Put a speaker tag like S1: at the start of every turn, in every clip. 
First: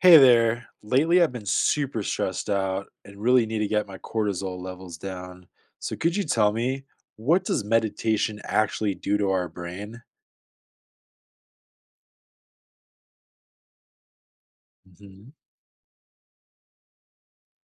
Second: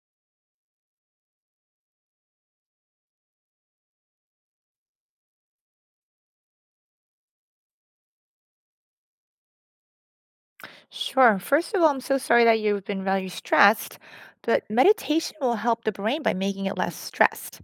S1: Hey there. Lately, I've been super stressed out and really need to get my cortisol levels down. So, could you tell me, what does meditation actually do to our brain?
S2: Sure. First of all, I'm so sorry that you've been very stressed, but
S1: Hmm.
S2: meditation will help the brain by making it less stressed.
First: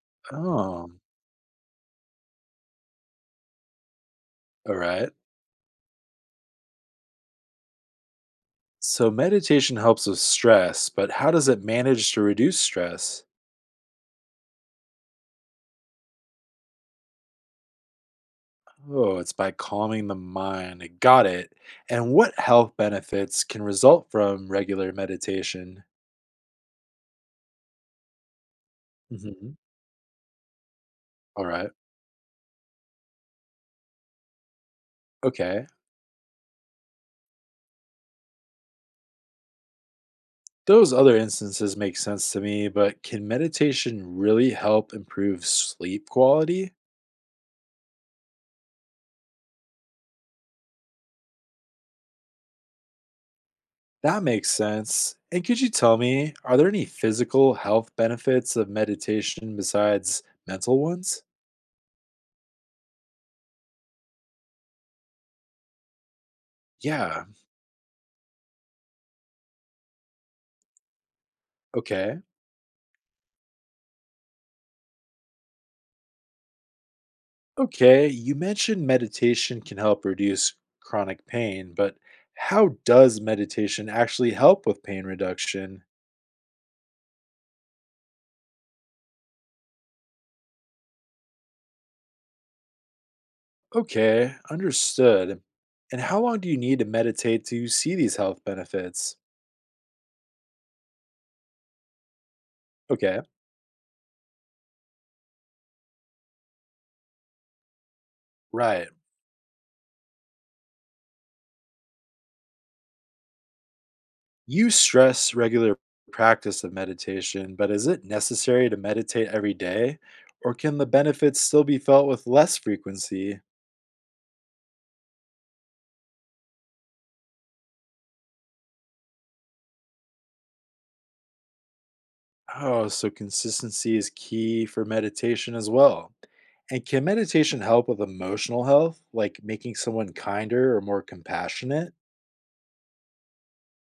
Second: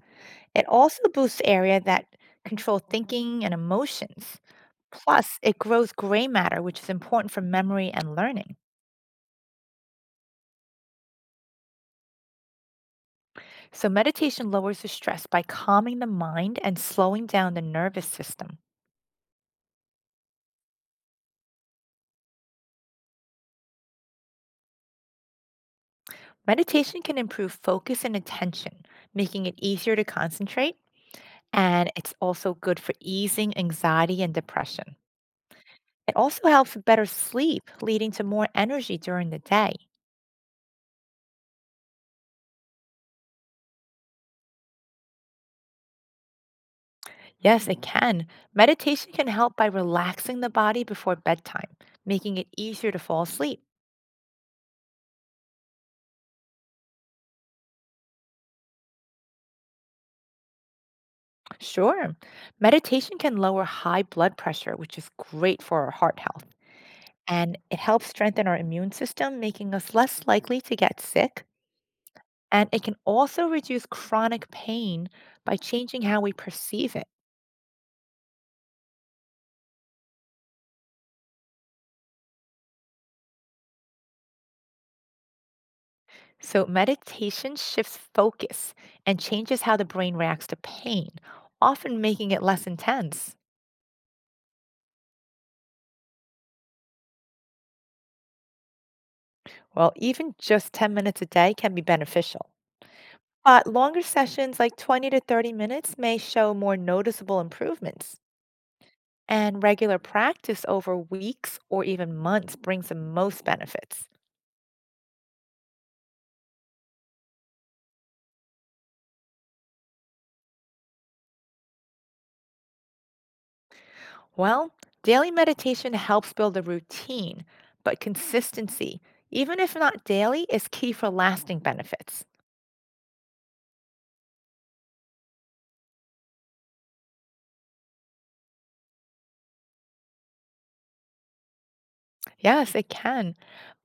S2: It
S1: Oh,
S2: also boosts area that control thinking and emotions.
S1: all right.
S2: Plus, it grows gray matter, which is important for memory and learning.
S1: So, meditation helps with stress, but how does it manage to reduce stress?
S2: So, meditation lowers the stress by calming the mind and slowing down the nervous system.
S1: Oh, it's by calming the mind. Got it. And what health benefits can result from regular meditation?
S2: Meditation can improve focus and attention, making it
S1: Mhm.
S2: easier to concentrate,
S1: All right.
S2: and it's also good for easing anxiety and depression.
S1: Okay.
S2: It also helps with better sleep, leading to more energy during the day.
S1: Those other instances make sense to me, but can meditation really help improve sleep quality?
S2: Yes, it can. Meditation can help by relaxing the body before bedtime, making it easier to fall asleep.
S1: That makes sense. And could you tell me, are there any physical health benefits of meditation besides mental ones?
S2: Sure, meditation can lower high blood pressure, which is great for our heart health.
S1: Yeah,
S2: And it helps strengthen our immune system, making us less likely to get sick.
S1: okay.
S2: And it can also reduce chronic pain by changing how we perceive it.
S1: Okay, you mentioned meditation can help reduce chronic pain, but how does meditation actually help with pain reduction?
S2: So, meditation shifts focus and changes how the brain reacts to pain, often making it less intense.
S1: Okay, understood. And how long do you need to meditate to see these health benefits?
S2: Well, even just 10 minutes a day can be beneficial.
S1: Okay.
S2: But longer sessions, like 20 to 30 minutes, may show more noticeable improvements.
S1: Right.
S2: And regular practice over weeks or even months brings the most benefits.
S1: You stress regular practice of meditation, but is it necessary to meditate every day? Or can the benefits still be felt with less frequency?
S2: Well, daily meditation helps build a routine, but consistency, even if not daily, is key for lasting benefits.
S1: Oh, so consistency is key for meditation as well. And can meditation help with emotional health, like making someone kinder or more compassionate?
S2: Yes, it can.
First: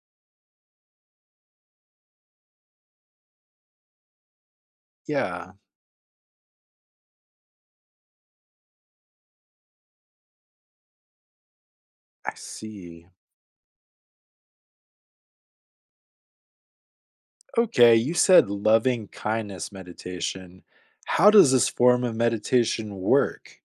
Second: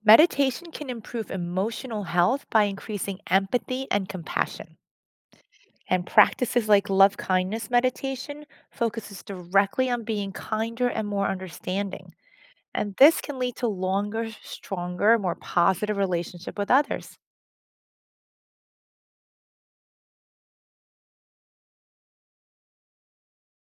S2: Meditation can improve emotional health by increasing empathy and compassion.
S1: Yeah,
S2: And practices like love kindness meditation focuses directly on being kinder and more understanding.
S1: I
S2: And
S1: see.
S2: this can lead to longer, stronger, more positive relationship with others.
S1: Okay, you said loving kindness meditation. How does this form of meditation work?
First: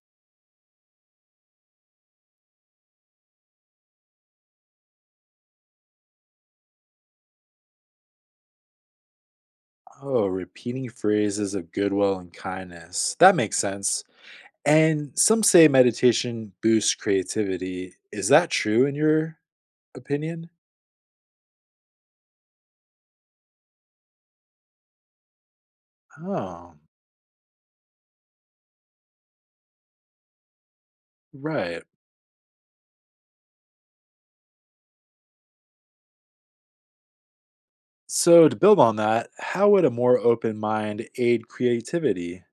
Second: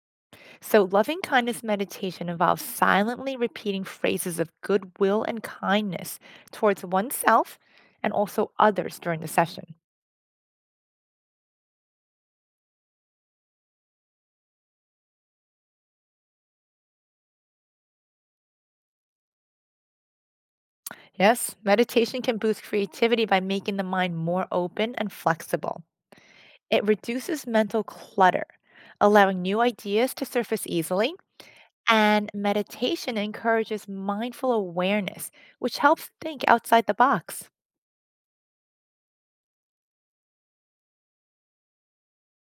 S2: So loving kindness meditation involves silently repeating phrases of goodwill and kindness towards oneself and also others during the session.
S1: Oh, repeating phrases of goodwill and kindness. That makes sense. And some say meditation boosts creativity. Is that true in your opinion?
S2: Yes, meditation can boost creativity by making the mind more open and flexible.
S1: Oh,
S2: It reduces mental clutter, allowing new ideas to surface easily.
S1: right.
S2: And meditation encourages mindful awareness, which helps think outside the box.
S1: So, to build on that, how would a more open mind aid creativity?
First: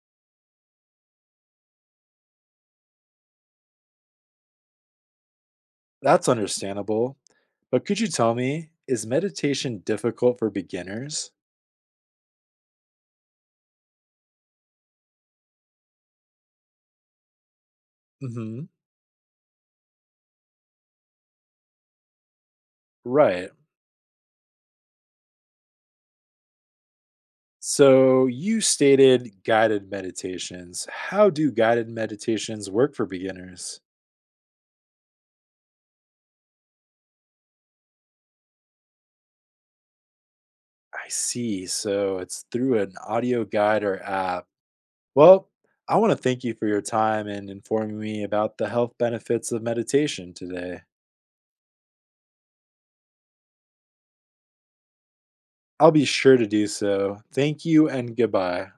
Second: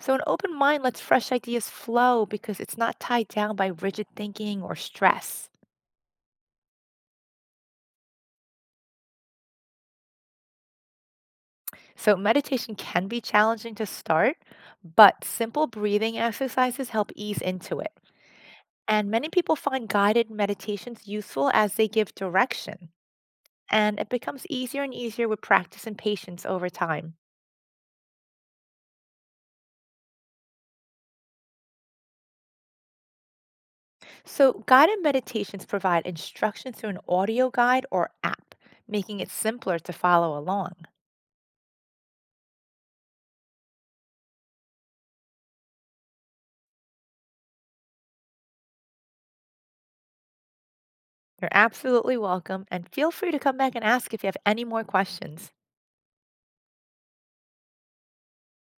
S2: So, an open mind lets fresh ideas flow because it's not tied down by rigid thinking or stress.
S1: That's understandable. But could you tell me, is meditation difficult for beginners?
S2: So, meditation can be challenging to start, but simple breathing exercises help ease into it.
S1: Hmm.
S2: And many people find guided meditations useful as they give direction.
S1: Right.
S2: And it becomes easier and easier with practice and patience over time.
S1: So you stated guided meditations. How do guided meditations work for beginners?
S2: So, guided meditations provide instruction through an audio guide or app, making it simpler to follow along.
S1: I see. So it's through an audio guide or app. Well, I want to thank you for your time and informing me about the health benefits of meditation today.
S2: You're absolutely welcome, and feel free to come back and ask if you have any more questions.
S1: I'll be sure to do so. Thank you and goodbye.